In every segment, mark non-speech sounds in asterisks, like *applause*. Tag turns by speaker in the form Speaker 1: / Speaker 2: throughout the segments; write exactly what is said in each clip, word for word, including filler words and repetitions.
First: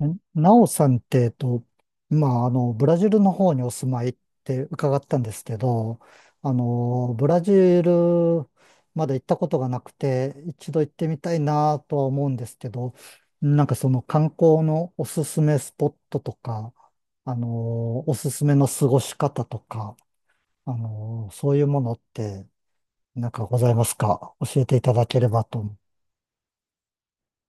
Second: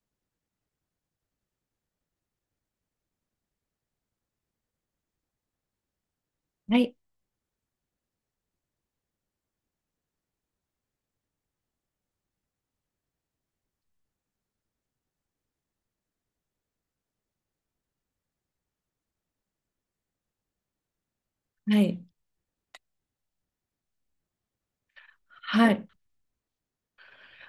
Speaker 1: えなおさんって、えっと、まあ、あの、ブラジルの方にお住まいって伺ったんですけど、あ
Speaker 2: はい、
Speaker 1: の、ブラジルまだ行ったことがなくて、一度行ってみたいなとは思うんですけど、なんかその観光のおすすめスポットとか、あの、おすすめの過ごし方とか、あの、そういう
Speaker 2: は
Speaker 1: ものっ
Speaker 2: い、
Speaker 1: て、なんかございますか教えていただければ
Speaker 2: はは
Speaker 1: と。
Speaker 2: い。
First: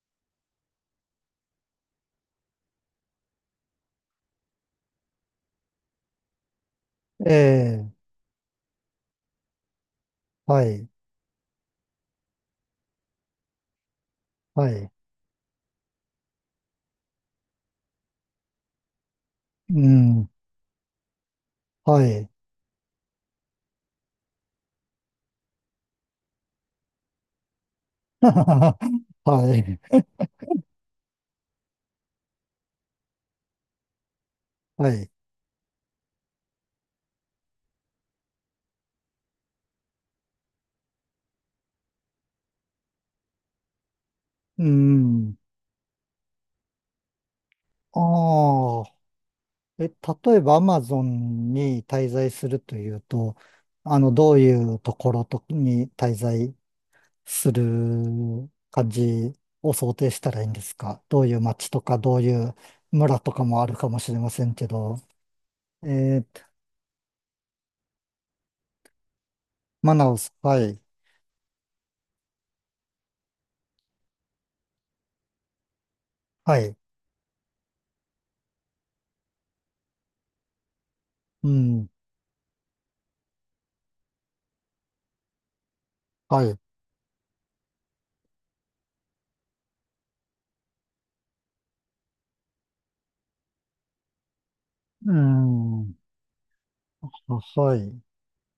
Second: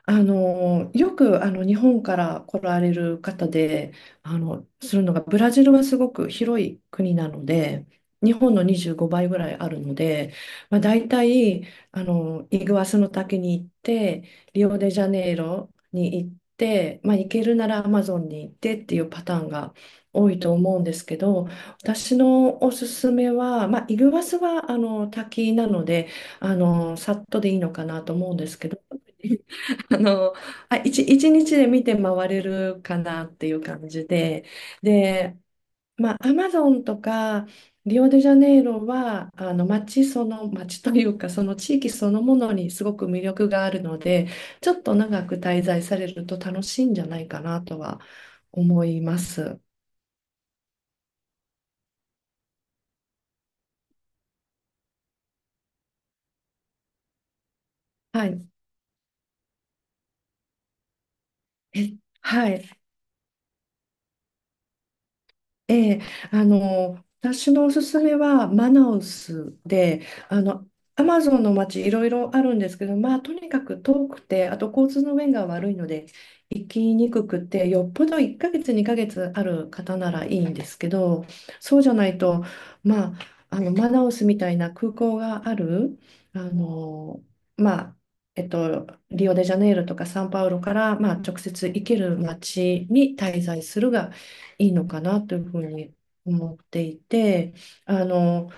Speaker 2: あの、よくあの日本から来られる方で、あの、するのが、ブラジルはすごく広い国な
Speaker 1: え
Speaker 2: ので、
Speaker 1: え、
Speaker 2: 日本のにじゅうごばいぐらいあるので、
Speaker 1: は
Speaker 2: まあ、
Speaker 1: い、
Speaker 2: 大体あのイグアスの滝に行って、リ
Speaker 1: は
Speaker 2: オ
Speaker 1: い、
Speaker 2: デジャネイロに行って、まあ、行けるならアマゾンに行ってっていうパターンが
Speaker 1: うん、
Speaker 2: 多いと思うんですけど、
Speaker 1: は
Speaker 2: 私
Speaker 1: い。
Speaker 2: のおすすめは、まあ、イグアスはあの滝なので、あのさっとでいいのかなと
Speaker 1: *laughs*
Speaker 2: 思うんですけ
Speaker 1: は
Speaker 2: ど、*laughs* あ
Speaker 1: い。
Speaker 2: の、あ、一、一日で見て回れるかなっていう感じで、
Speaker 1: はい。
Speaker 2: で、まあ、アマゾンとかリオデジャネイロは、あの、街その、街というか、その地域そのものにすごく魅力があるので、
Speaker 1: う
Speaker 2: ちょっと長
Speaker 1: ん。
Speaker 2: く滞在されると楽しいんじゃないかなとは
Speaker 1: あ
Speaker 2: 思
Speaker 1: あ。
Speaker 2: います。
Speaker 1: え、例えばアマゾンに滞在するというと、あの、どういうところとに滞在する
Speaker 2: はい。
Speaker 1: 感じを想定したらいいんですか？どういう街と
Speaker 2: え
Speaker 1: か、どうい
Speaker 2: は
Speaker 1: う
Speaker 2: い。
Speaker 1: 村とかもあるかもしれませんけど。
Speaker 2: ええ、
Speaker 1: え
Speaker 2: あ
Speaker 1: ー
Speaker 2: の、私のおすすめはマナウス
Speaker 1: マ
Speaker 2: で、
Speaker 1: ナウス、
Speaker 2: あ
Speaker 1: は
Speaker 2: の、
Speaker 1: い。
Speaker 2: アマゾンの街いろいろあるんですけど、まあ、とにかく遠くて、あと交通の便が悪いので、
Speaker 1: は
Speaker 2: 行
Speaker 1: い。
Speaker 2: きにくくて、よっぽどいっかげつ、にかげつある方ならいいんですけど、
Speaker 1: う
Speaker 2: そう
Speaker 1: ん。
Speaker 2: じゃないと、まあ、あの、マナウスみたいな空港がある、あ
Speaker 1: はい。
Speaker 2: の、まあ、えっと、リオデジャネイロとかサンパウロから、まあ、直接行ける街に滞在するがいいのか
Speaker 1: う
Speaker 2: なというふう
Speaker 1: ん。
Speaker 2: に思っていて、
Speaker 1: はい。
Speaker 2: あの、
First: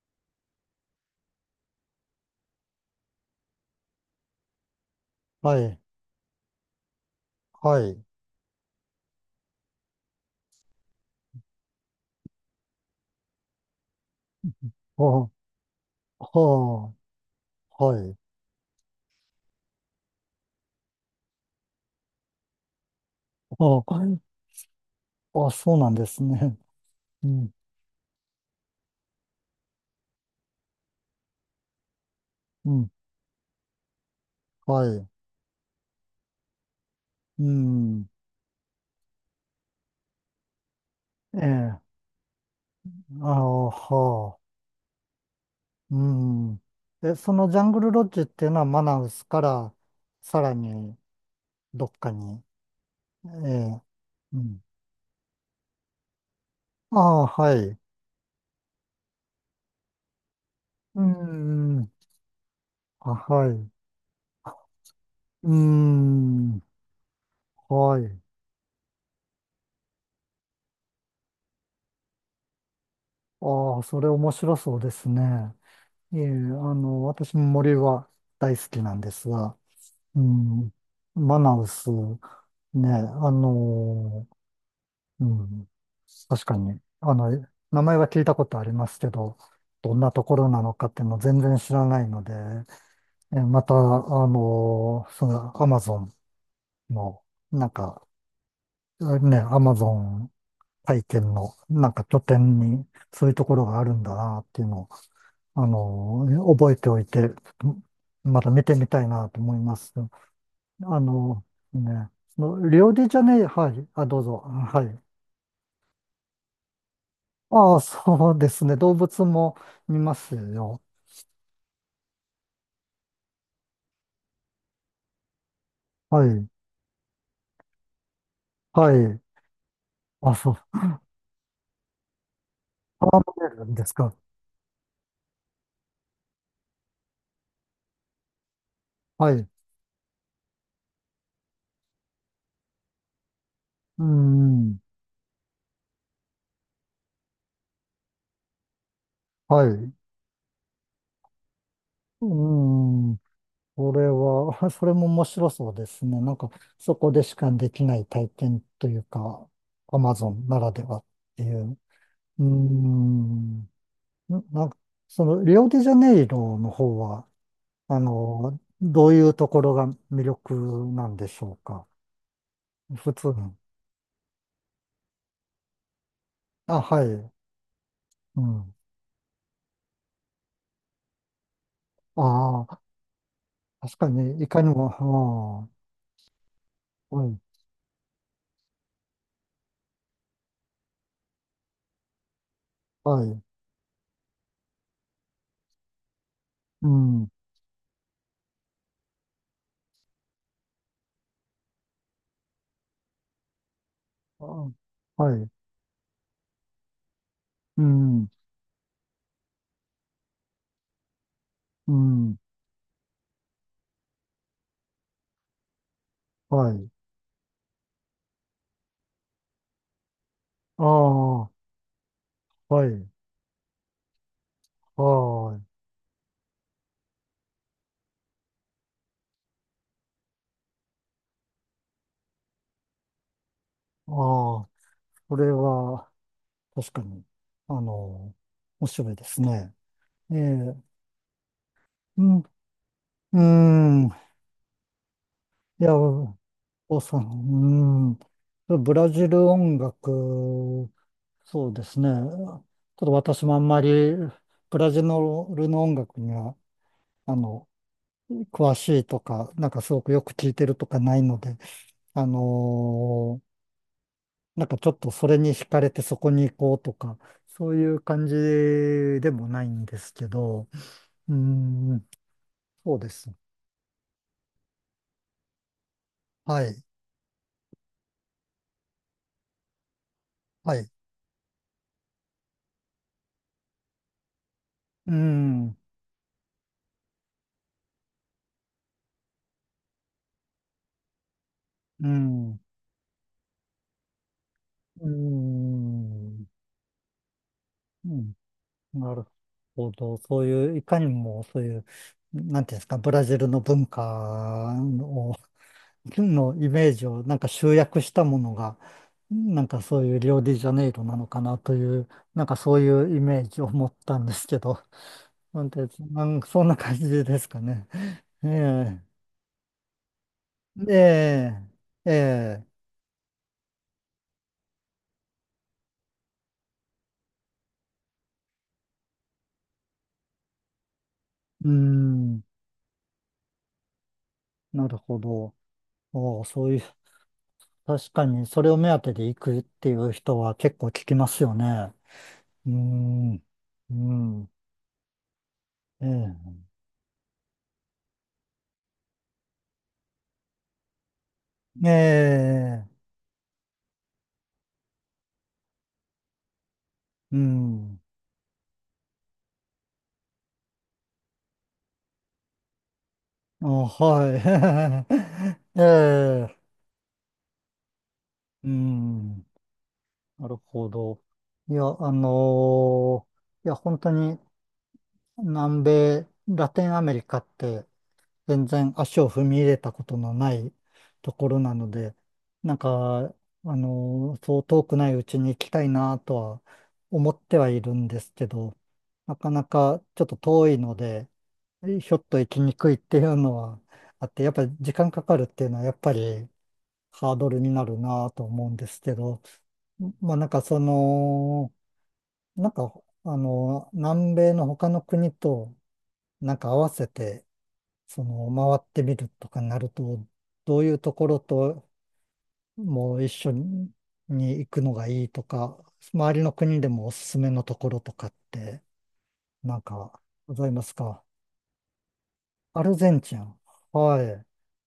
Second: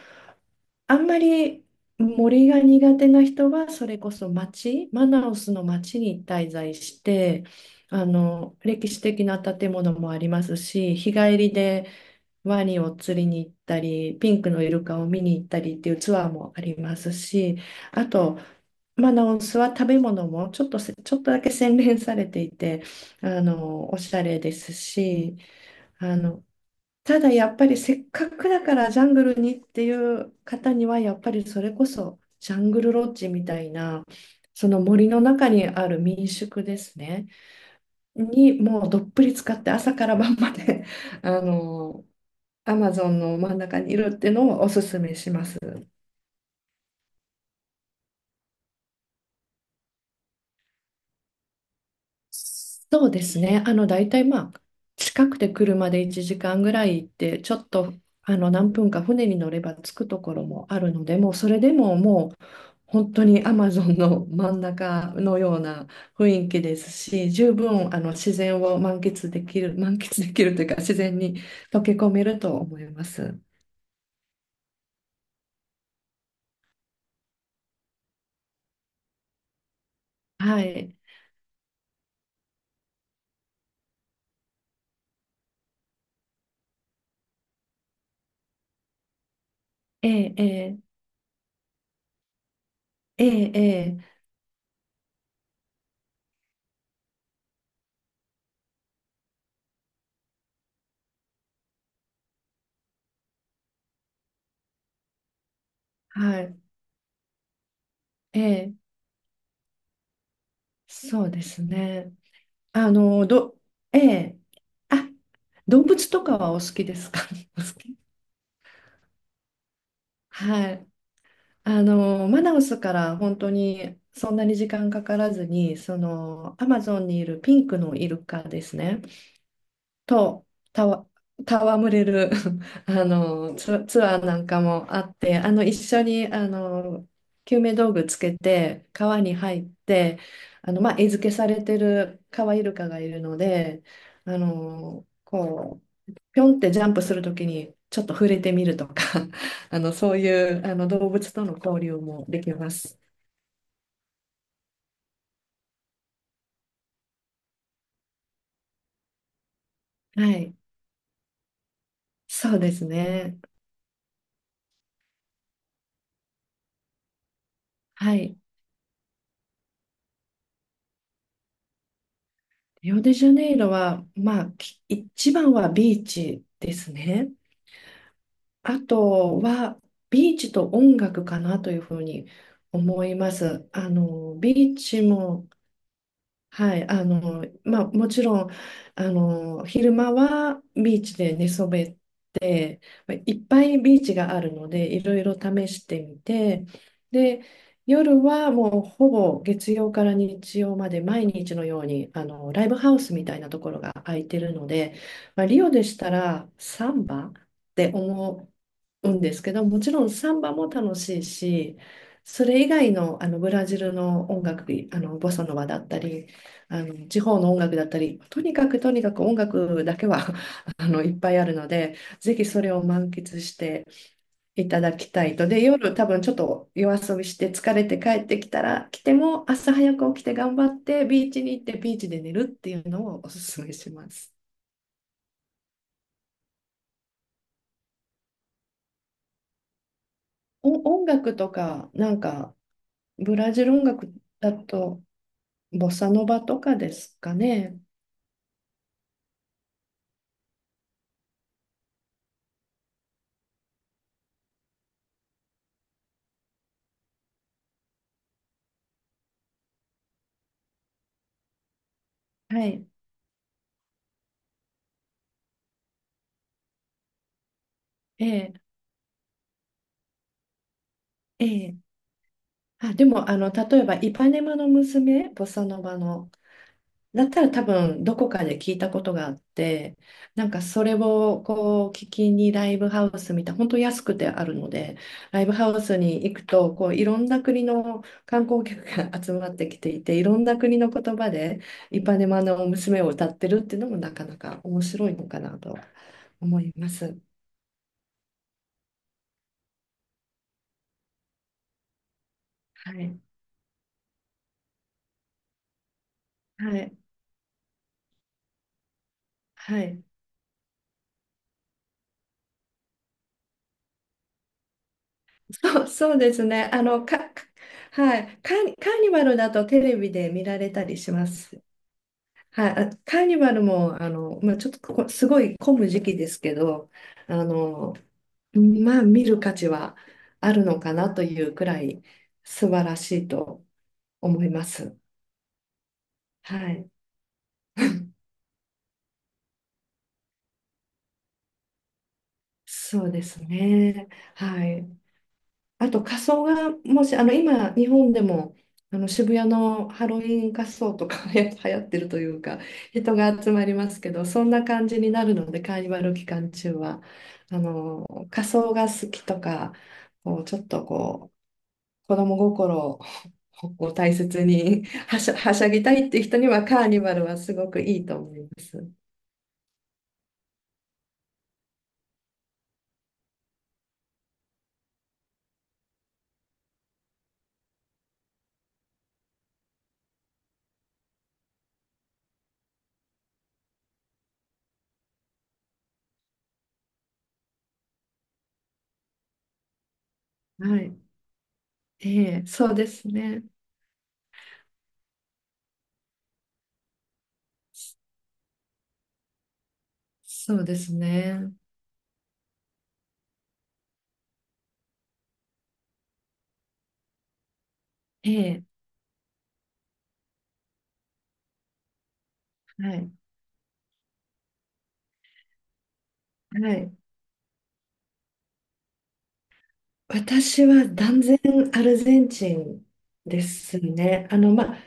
Speaker 2: あんまり森が苦手な人は、それこそ町、マナオス
Speaker 1: は
Speaker 2: の
Speaker 1: い。
Speaker 2: 町に滞在して、
Speaker 1: はい。
Speaker 2: あの、歴史的な建物もありますし、日帰りでワニを釣りに行ったり、ピンクのイルカを見
Speaker 1: ほう、
Speaker 2: に行ったりっていうツアーもあり
Speaker 1: ほ
Speaker 2: ま
Speaker 1: う、
Speaker 2: すし、
Speaker 1: は
Speaker 2: あ
Speaker 1: い。
Speaker 2: と、マナオスは食べ物もちょっとせ、ちょっとだけ洗練されていて、あ
Speaker 1: あ
Speaker 2: の、お
Speaker 1: あ、
Speaker 2: しゃれですし、
Speaker 1: あ、そうなんで
Speaker 2: あ
Speaker 1: す
Speaker 2: の、
Speaker 1: ね。
Speaker 2: た
Speaker 1: *laughs* う
Speaker 2: だや
Speaker 1: ん、
Speaker 2: っぱりせっかくだからジャングルにっていう方にはやっぱりそれこそジャ
Speaker 1: う
Speaker 2: ング
Speaker 1: ん、
Speaker 2: ルロッジみたいなその
Speaker 1: はい。
Speaker 2: 森の中にある民宿ですね
Speaker 1: うん、
Speaker 2: にもうどっぷり使って朝から晩まで
Speaker 1: え
Speaker 2: あ
Speaker 1: え、
Speaker 2: のアマゾン
Speaker 1: あ
Speaker 2: の真ん
Speaker 1: あ、
Speaker 2: 中にいるっていう
Speaker 1: は
Speaker 2: の
Speaker 1: あ、
Speaker 2: をおすすめします。
Speaker 1: うん。え、そのジャングルロッジっていうのはマナウスからさらにどっかに、
Speaker 2: そうです
Speaker 1: え
Speaker 2: ね。あ
Speaker 1: え、
Speaker 2: の、大体
Speaker 1: う
Speaker 2: まあ、
Speaker 1: ん。
Speaker 2: 近くて車でいちじかんぐら
Speaker 1: あ
Speaker 2: い行っ
Speaker 1: あ、
Speaker 2: て、ち
Speaker 1: は
Speaker 2: ょっ
Speaker 1: い。
Speaker 2: と、あの、何分か船に乗れば着くところもある
Speaker 1: う
Speaker 2: ので、もうそれで
Speaker 1: ん、
Speaker 2: ももう、本
Speaker 1: あ、
Speaker 2: 当に
Speaker 1: は
Speaker 2: ア
Speaker 1: い。
Speaker 2: マゾンの真ん中の
Speaker 1: う
Speaker 2: ような雰囲
Speaker 1: ん、
Speaker 2: 気ですし、十分、
Speaker 1: は
Speaker 2: あの、
Speaker 1: い。
Speaker 2: 自然を満喫できる、満喫できるというか、自然に溶け込めると思います。
Speaker 1: ああ、それ面白そうですね。ええ、あの、私も森は大好きなんですが、う
Speaker 2: は
Speaker 1: ん、
Speaker 2: い。
Speaker 1: マナウス。ねえ、あのーうん、確かに、あの、名前は聞いたことありますけど、どん
Speaker 2: え
Speaker 1: なと
Speaker 2: え、
Speaker 1: こ
Speaker 2: え
Speaker 1: ろなの
Speaker 2: え、
Speaker 1: かっていうのを全然知らないので、
Speaker 2: え
Speaker 1: え
Speaker 2: え、
Speaker 1: また、あ
Speaker 2: ええ
Speaker 1: のーその、アマゾンの、なんか、ね、アマゾン体験の、なんか拠点に、そういうところがあるんだなっていうのを、あの
Speaker 2: は
Speaker 1: ー
Speaker 2: い。
Speaker 1: 覚えておいて、ま
Speaker 2: え
Speaker 1: た見
Speaker 2: え、
Speaker 1: てみたいなと思います。あ
Speaker 2: そうで
Speaker 1: の
Speaker 2: す
Speaker 1: ね、
Speaker 2: ね。
Speaker 1: そのリ
Speaker 2: あ
Speaker 1: オデジャ
Speaker 2: の、
Speaker 1: ネイロ、
Speaker 2: ど、
Speaker 1: はい、
Speaker 2: え
Speaker 1: あ、どうぞ、
Speaker 2: え。
Speaker 1: はい。
Speaker 2: あ、動物とかはお好きですか？ *laughs* お好
Speaker 1: ああ、
Speaker 2: き
Speaker 1: そうですね。動物も見ます
Speaker 2: は
Speaker 1: よ。
Speaker 2: い。あの、マナウスから本当にそんなに時間かからずに、そ
Speaker 1: はい。
Speaker 2: の、アマゾンにいるピンクのイルカです
Speaker 1: は
Speaker 2: ね。
Speaker 1: い。あ、
Speaker 2: と
Speaker 1: そう。
Speaker 2: たわ、戯れる *laughs* あ
Speaker 1: パーモデ
Speaker 2: の
Speaker 1: ルで
Speaker 2: ツ、
Speaker 1: す
Speaker 2: ツ
Speaker 1: か？
Speaker 2: アーなんかもあってあの一緒にあの救命道具つけて川
Speaker 1: は
Speaker 2: に
Speaker 1: い。
Speaker 2: 入ってあの、まあ、餌付けされてるカワイルカがいるので
Speaker 1: う
Speaker 2: あ
Speaker 1: ん。
Speaker 2: のこうぴょんってジャンプするときにちょっと触れてみるとか
Speaker 1: は
Speaker 2: *laughs* あ
Speaker 1: い。
Speaker 2: のそういうあの動物との交流もできます。
Speaker 1: うん。これは、*laughs* それも面白そうですね。なんか、そこでしかできない体験というか、アマゾ
Speaker 2: は
Speaker 1: ン
Speaker 2: い、
Speaker 1: ならではっていう。う
Speaker 2: そうですね。
Speaker 1: ん。ななんか、その、リオデジャネイロの方は、あ
Speaker 2: はい。
Speaker 1: の、どういうところが魅力なんでしょうか？
Speaker 2: リオ
Speaker 1: 普
Speaker 2: デジャ
Speaker 1: 通に。
Speaker 2: ネイロは、まあ、き一番はビーチで
Speaker 1: あ、
Speaker 2: す
Speaker 1: は
Speaker 2: ね。
Speaker 1: い。うん。
Speaker 2: あとは、ビーチと音楽かなというふうに
Speaker 1: ああ、
Speaker 2: 思います。あ
Speaker 1: 確か
Speaker 2: の、
Speaker 1: に、いかに
Speaker 2: ビーチも
Speaker 1: も、
Speaker 2: はい、あ
Speaker 1: ああ、はい、
Speaker 2: の、まあ、もちろん、あの、昼間はビーチで寝そべって、まあ
Speaker 1: は
Speaker 2: いっ
Speaker 1: い、
Speaker 2: ぱいビーチがあるので、いろいろ試してみて、
Speaker 1: うん、
Speaker 2: で、夜はもうほぼ月曜から日曜まで毎日のように、あの、ライブハウスみたいなところが空いて
Speaker 1: あ
Speaker 2: るので、
Speaker 1: は
Speaker 2: まあ、
Speaker 1: い、
Speaker 2: リオでしたらサンバっ
Speaker 1: う
Speaker 2: て
Speaker 1: ん、
Speaker 2: 思うんですけど、もちろんサンバも楽しいし、
Speaker 1: うん、
Speaker 2: それ以外の、あのブラジルの音楽、あのボサノバだったり、
Speaker 1: は
Speaker 2: あ
Speaker 1: い、
Speaker 2: の地方の音楽だったり、とにかくとにかく音楽だけは *laughs*
Speaker 1: あ
Speaker 2: あのいっぱい
Speaker 1: あ、
Speaker 2: あ
Speaker 1: は
Speaker 2: るので、ぜひそれを
Speaker 1: い、
Speaker 2: 満喫していただきたいと。
Speaker 1: は
Speaker 2: で、
Speaker 1: い、
Speaker 2: 夜多分ちょっと夜遊びして疲れて帰ってきたら、来ても朝早く起きて頑張ってビーチに行ってビーチで寝るっていうのをおすすめしま
Speaker 1: あ
Speaker 2: す。
Speaker 1: あ、それは、確かに、あの、面白いですね。ええ、
Speaker 2: お、音楽とか、なん
Speaker 1: うん、
Speaker 2: かブラジル音
Speaker 1: うん、い
Speaker 2: 楽だとボ
Speaker 1: や、
Speaker 2: サノバとかで
Speaker 1: お
Speaker 2: す
Speaker 1: さ
Speaker 2: かね。
Speaker 1: ん、うん、ブラジル音楽、そうですね。ちょっと私もあんまり、ブラジルの音楽には、あの、詳しいとか、なんかすごくよく聞いてるとかないので、あ
Speaker 2: はい。
Speaker 1: のーなんかちょっとそれに惹かれてそこに行こうとか、そういう
Speaker 2: え
Speaker 1: 感じ
Speaker 2: え、
Speaker 1: でもないんですけど、うー
Speaker 2: ええ。
Speaker 1: ん、
Speaker 2: あ、
Speaker 1: そう
Speaker 2: で
Speaker 1: で
Speaker 2: も、
Speaker 1: す。
Speaker 2: あの、例えば、イパネマの娘、ボサノバの、
Speaker 1: はい、
Speaker 2: だったら多分どこかで聞いたことがあって、なんか
Speaker 1: は
Speaker 2: そ
Speaker 1: い。
Speaker 2: れをこう聞きにライブハウスみたいな、本当安くてあるので、
Speaker 1: うー
Speaker 2: ライブ
Speaker 1: ん、
Speaker 2: ハ
Speaker 1: う
Speaker 2: ウスに行くと、こういろんな国の観光客が *laughs* 集まってきていて、いろんな国の言葉でイ
Speaker 1: ー
Speaker 2: パネマ
Speaker 1: ん、う
Speaker 2: の娘を歌ってるっていうのもなかなか面
Speaker 1: ー
Speaker 2: 白いのかなと
Speaker 1: ん、
Speaker 2: 思います。
Speaker 1: うん、なるほど。そういう、いかにもそういう、なんていうんです
Speaker 2: は
Speaker 1: か、ブ
Speaker 2: い。
Speaker 1: ラジルの文化をのイ
Speaker 2: は
Speaker 1: メー
Speaker 2: い。
Speaker 1: ジをなんか集約したものが、なん
Speaker 2: は
Speaker 1: かそ
Speaker 2: い。
Speaker 1: ういうリオデジャネイロなのかなという、なんかそういうイメージを持ったんですけど、なんて、
Speaker 2: そう、そう
Speaker 1: な
Speaker 2: で
Speaker 1: ん
Speaker 2: す
Speaker 1: そん
Speaker 2: ね。
Speaker 1: な
Speaker 2: あ
Speaker 1: 感
Speaker 2: の、
Speaker 1: じ
Speaker 2: か、
Speaker 1: で
Speaker 2: か
Speaker 1: すかね。
Speaker 2: はい。
Speaker 1: え
Speaker 2: カーニ、カー
Speaker 1: え
Speaker 2: ニバルだとテレビで見られたりします。
Speaker 1: で、え
Speaker 2: はい、
Speaker 1: え
Speaker 2: あ、カーニバルも、あの、まあ、ちょっとここすごい混む時期ですけど、あの、まあ、見る価値はあるのかなというく
Speaker 1: うー
Speaker 2: らい
Speaker 1: ん、
Speaker 2: 素晴らしいと思いま
Speaker 1: な
Speaker 2: す。
Speaker 1: るほど。おう
Speaker 2: は
Speaker 1: そういう、
Speaker 2: い、
Speaker 1: 確かにそれを目当てで行くっていう人は結構聞きますよね。うー
Speaker 2: そうです
Speaker 1: ん、う
Speaker 2: ね。
Speaker 1: ん、
Speaker 2: はい。あと仮
Speaker 1: え
Speaker 2: 装
Speaker 1: え
Speaker 2: がもしあの今日本でもあの渋谷のハロウィン仮装とか *laughs* 流行ってるというか
Speaker 1: ええ
Speaker 2: 人が集まりますけどそんな感じになるのでカーニバル期間中は
Speaker 1: う
Speaker 2: あ
Speaker 1: ん。
Speaker 2: の仮装が好きとかこうちょっとこう子供心を
Speaker 1: あ、
Speaker 2: *laughs* を大切に
Speaker 1: は
Speaker 2: *laughs* はしゃ、はしゃ
Speaker 1: い。*laughs* え
Speaker 2: ぎたいっていう人に
Speaker 1: え、
Speaker 2: はカーニバルはすごくいいと思いま
Speaker 1: う
Speaker 2: す。
Speaker 1: ん、なるほど。いや、あのーいや、本当に南米、ラテンアメリカって全然足を踏み入れたことのないところなので、なんか、あのーそう遠くないうちに行きたいなとは思ってはいるんですけど、なかなかちょっと遠
Speaker 2: は
Speaker 1: いの
Speaker 2: い。
Speaker 1: で、ひょ
Speaker 2: え
Speaker 1: っと
Speaker 2: え、
Speaker 1: 行き
Speaker 2: そ
Speaker 1: に
Speaker 2: うで
Speaker 1: くいっ
Speaker 2: す
Speaker 1: ていう
Speaker 2: ね。
Speaker 1: のはあって、やっぱり時間かかるっていうのはやっぱり、ハードルになるなと思うんですけど、まあなん
Speaker 2: そ
Speaker 1: か
Speaker 2: うで
Speaker 1: そ
Speaker 2: すね。
Speaker 1: の、なんかあの、南米の他の国となんか合わせて、そ
Speaker 2: え
Speaker 1: の
Speaker 2: え、
Speaker 1: 回ってみるとかになると、どういうところと
Speaker 2: はい。
Speaker 1: も一緒に行くのがいいとか、周りの
Speaker 2: は
Speaker 1: 国で
Speaker 2: い。
Speaker 1: もおすすめのところとかって、なんかご
Speaker 2: 私
Speaker 1: ざいま
Speaker 2: は
Speaker 1: す
Speaker 2: 断
Speaker 1: か？
Speaker 2: 然アルゼンチ
Speaker 1: ア
Speaker 2: ン
Speaker 1: ルゼンチ
Speaker 2: で
Speaker 1: ン。
Speaker 2: す
Speaker 1: は
Speaker 2: ね。あ
Speaker 1: い。
Speaker 2: の、まあ、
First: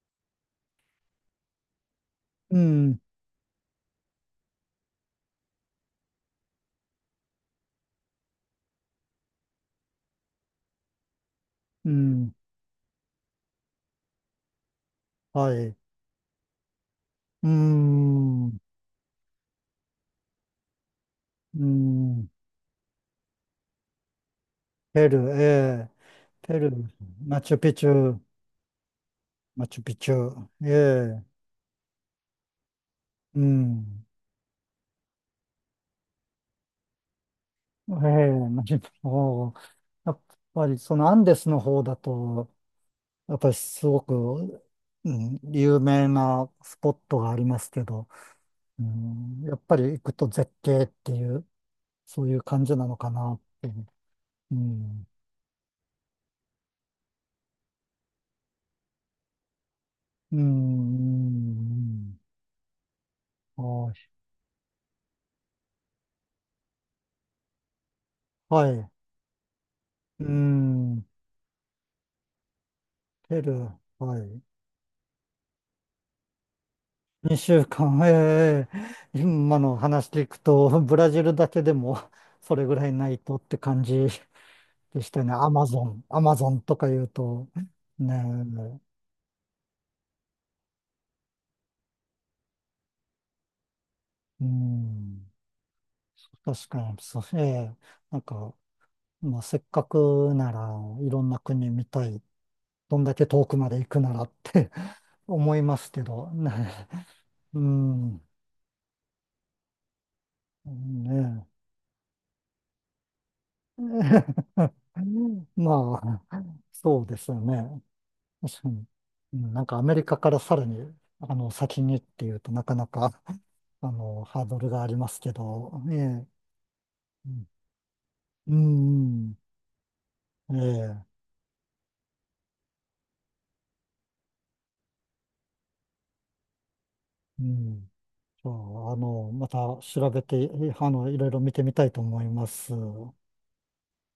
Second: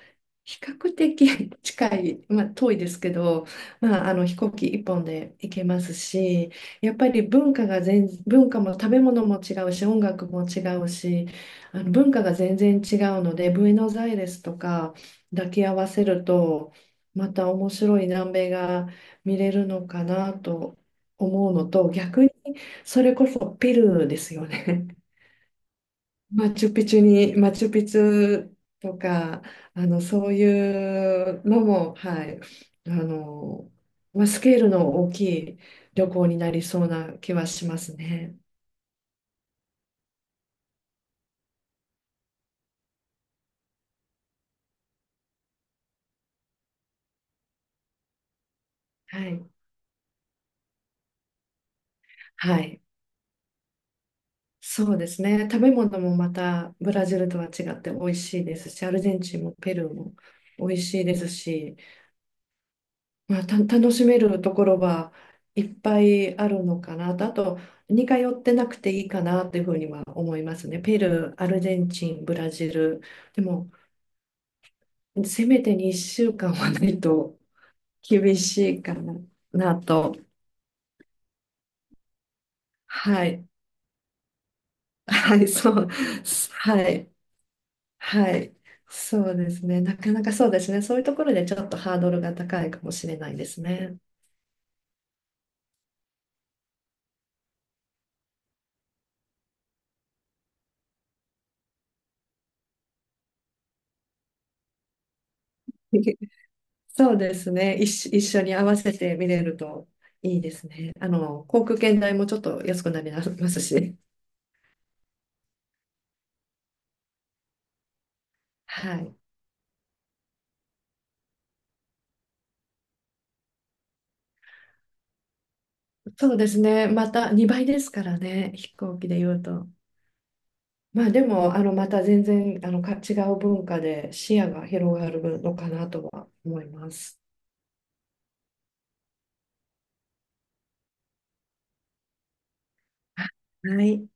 Speaker 2: 比較的 *laughs* 近い、まあ、
Speaker 1: う
Speaker 2: 遠いで
Speaker 1: ん、
Speaker 2: すけど、まあ、あの飛行機一本で行けますし、やっぱり文化が全、文化も食べ物も違うし、音楽も違うし、あ
Speaker 1: う
Speaker 2: の文化が
Speaker 1: ん、
Speaker 2: 全然違うので、ブエノスアイレスとか抱
Speaker 1: はい。
Speaker 2: き合
Speaker 1: う
Speaker 2: わせると、ま
Speaker 1: ー
Speaker 2: た面白い南
Speaker 1: ん、
Speaker 2: 米
Speaker 1: う
Speaker 2: が見れるのかなと思う
Speaker 1: ー
Speaker 2: のと、逆
Speaker 1: ん。
Speaker 2: にそれこそペルーですよね。
Speaker 1: ペルー、ええ、
Speaker 2: マ
Speaker 1: ペ
Speaker 2: チ
Speaker 1: ルー、
Speaker 2: ュピチュに、
Speaker 1: マ
Speaker 2: マ
Speaker 1: チュ
Speaker 2: チュ
Speaker 1: ピ
Speaker 2: ピ
Speaker 1: チ
Speaker 2: チ
Speaker 1: ュ、
Speaker 2: ュとか、
Speaker 1: マチュ
Speaker 2: あ
Speaker 1: ピ
Speaker 2: の、
Speaker 1: チ
Speaker 2: そ
Speaker 1: ュ、
Speaker 2: う
Speaker 1: ええ、
Speaker 2: いうのも、はい、あ
Speaker 1: う
Speaker 2: の、
Speaker 1: ん、
Speaker 2: まあ、スケールの大きい旅行になりそうな気はしま
Speaker 1: え
Speaker 2: す
Speaker 1: え、
Speaker 2: ね。
Speaker 1: マチュピチュ、おーやっぱりそのアンデスの方だと、やっぱりすごく、うん、有名なスポットがありますけど、う
Speaker 2: は
Speaker 1: ん、
Speaker 2: い。
Speaker 1: やっぱり行くと絶景っていう、そういう
Speaker 2: は
Speaker 1: 感じ
Speaker 2: い。
Speaker 1: なのかなって、う
Speaker 2: そうで
Speaker 1: ん、
Speaker 2: すね。食べ物もまたブラジルとは違って美味しいですし、アルゼンチンもペルーも
Speaker 1: う
Speaker 2: 美味しい
Speaker 1: ん、
Speaker 2: です
Speaker 1: う
Speaker 2: し、
Speaker 1: ん
Speaker 2: まあ、た、
Speaker 1: は
Speaker 2: 楽し
Speaker 1: い、
Speaker 2: めるところはいっぱいあるのかなと、あと似通って
Speaker 1: は
Speaker 2: なく
Speaker 1: い、
Speaker 2: ていいかなというふうには
Speaker 1: う
Speaker 2: 思いますね。ペ
Speaker 1: ん、
Speaker 2: ルー、アルゼンチン、ブラジル。
Speaker 1: ペ
Speaker 2: で
Speaker 1: ル
Speaker 2: も、
Speaker 1: ー、はい。
Speaker 2: せめてにしゅうかんはないと
Speaker 1: にしゅうかん、*laughs*
Speaker 2: 厳し
Speaker 1: え
Speaker 2: いかな、
Speaker 1: え今
Speaker 2: な
Speaker 1: の話
Speaker 2: と。
Speaker 1: 聞くと、*laughs* ブラジルだけでも *laughs* それぐらいない
Speaker 2: は
Speaker 1: とっ
Speaker 2: い。
Speaker 1: て感じでしたね。
Speaker 2: は
Speaker 1: ア
Speaker 2: い、
Speaker 1: マ
Speaker 2: そ
Speaker 1: ゾ
Speaker 2: う。
Speaker 1: ン、アマゾンとか
Speaker 2: は
Speaker 1: 言う
Speaker 2: い。
Speaker 1: と、
Speaker 2: はい。
Speaker 1: ね
Speaker 2: そうですね。なかなかそうですね。そういうところでちょっとハードルが高いかもしれないですね。
Speaker 1: え、うん、確かに、そう、ええなんか、まあ、せっかくならいろんな国見たい、どんだけ遠くまで行くならって *laughs* 思いますけど、ねえ、
Speaker 2: そうです
Speaker 1: う
Speaker 2: ね。一緒、一
Speaker 1: ん、
Speaker 2: 緒に合わせて見れるといいですね。あ
Speaker 1: ね
Speaker 2: の、航空券代もちょっと安くなります
Speaker 1: え、
Speaker 2: し。
Speaker 1: *laughs* まあ、そうですよね。確かに。
Speaker 2: はい。
Speaker 1: うんなんかアメリカからさらに、あの、先にっていうとなかなか、*laughs* あの、ハードルがありますけど、ええ、
Speaker 2: そうですね。ま
Speaker 1: う
Speaker 2: た
Speaker 1: ん、
Speaker 2: にばいですからね。
Speaker 1: う
Speaker 2: 飛行機で
Speaker 1: ん
Speaker 2: 言うと。
Speaker 1: え
Speaker 2: ま
Speaker 1: え、
Speaker 2: あでも、あの、また全然、あの、か違う文化で視野が広がるのかなとは思います。
Speaker 1: うん。じゃあ、あの、また調べて、えあの、いろいろ見てみたいと思います。
Speaker 2: はい。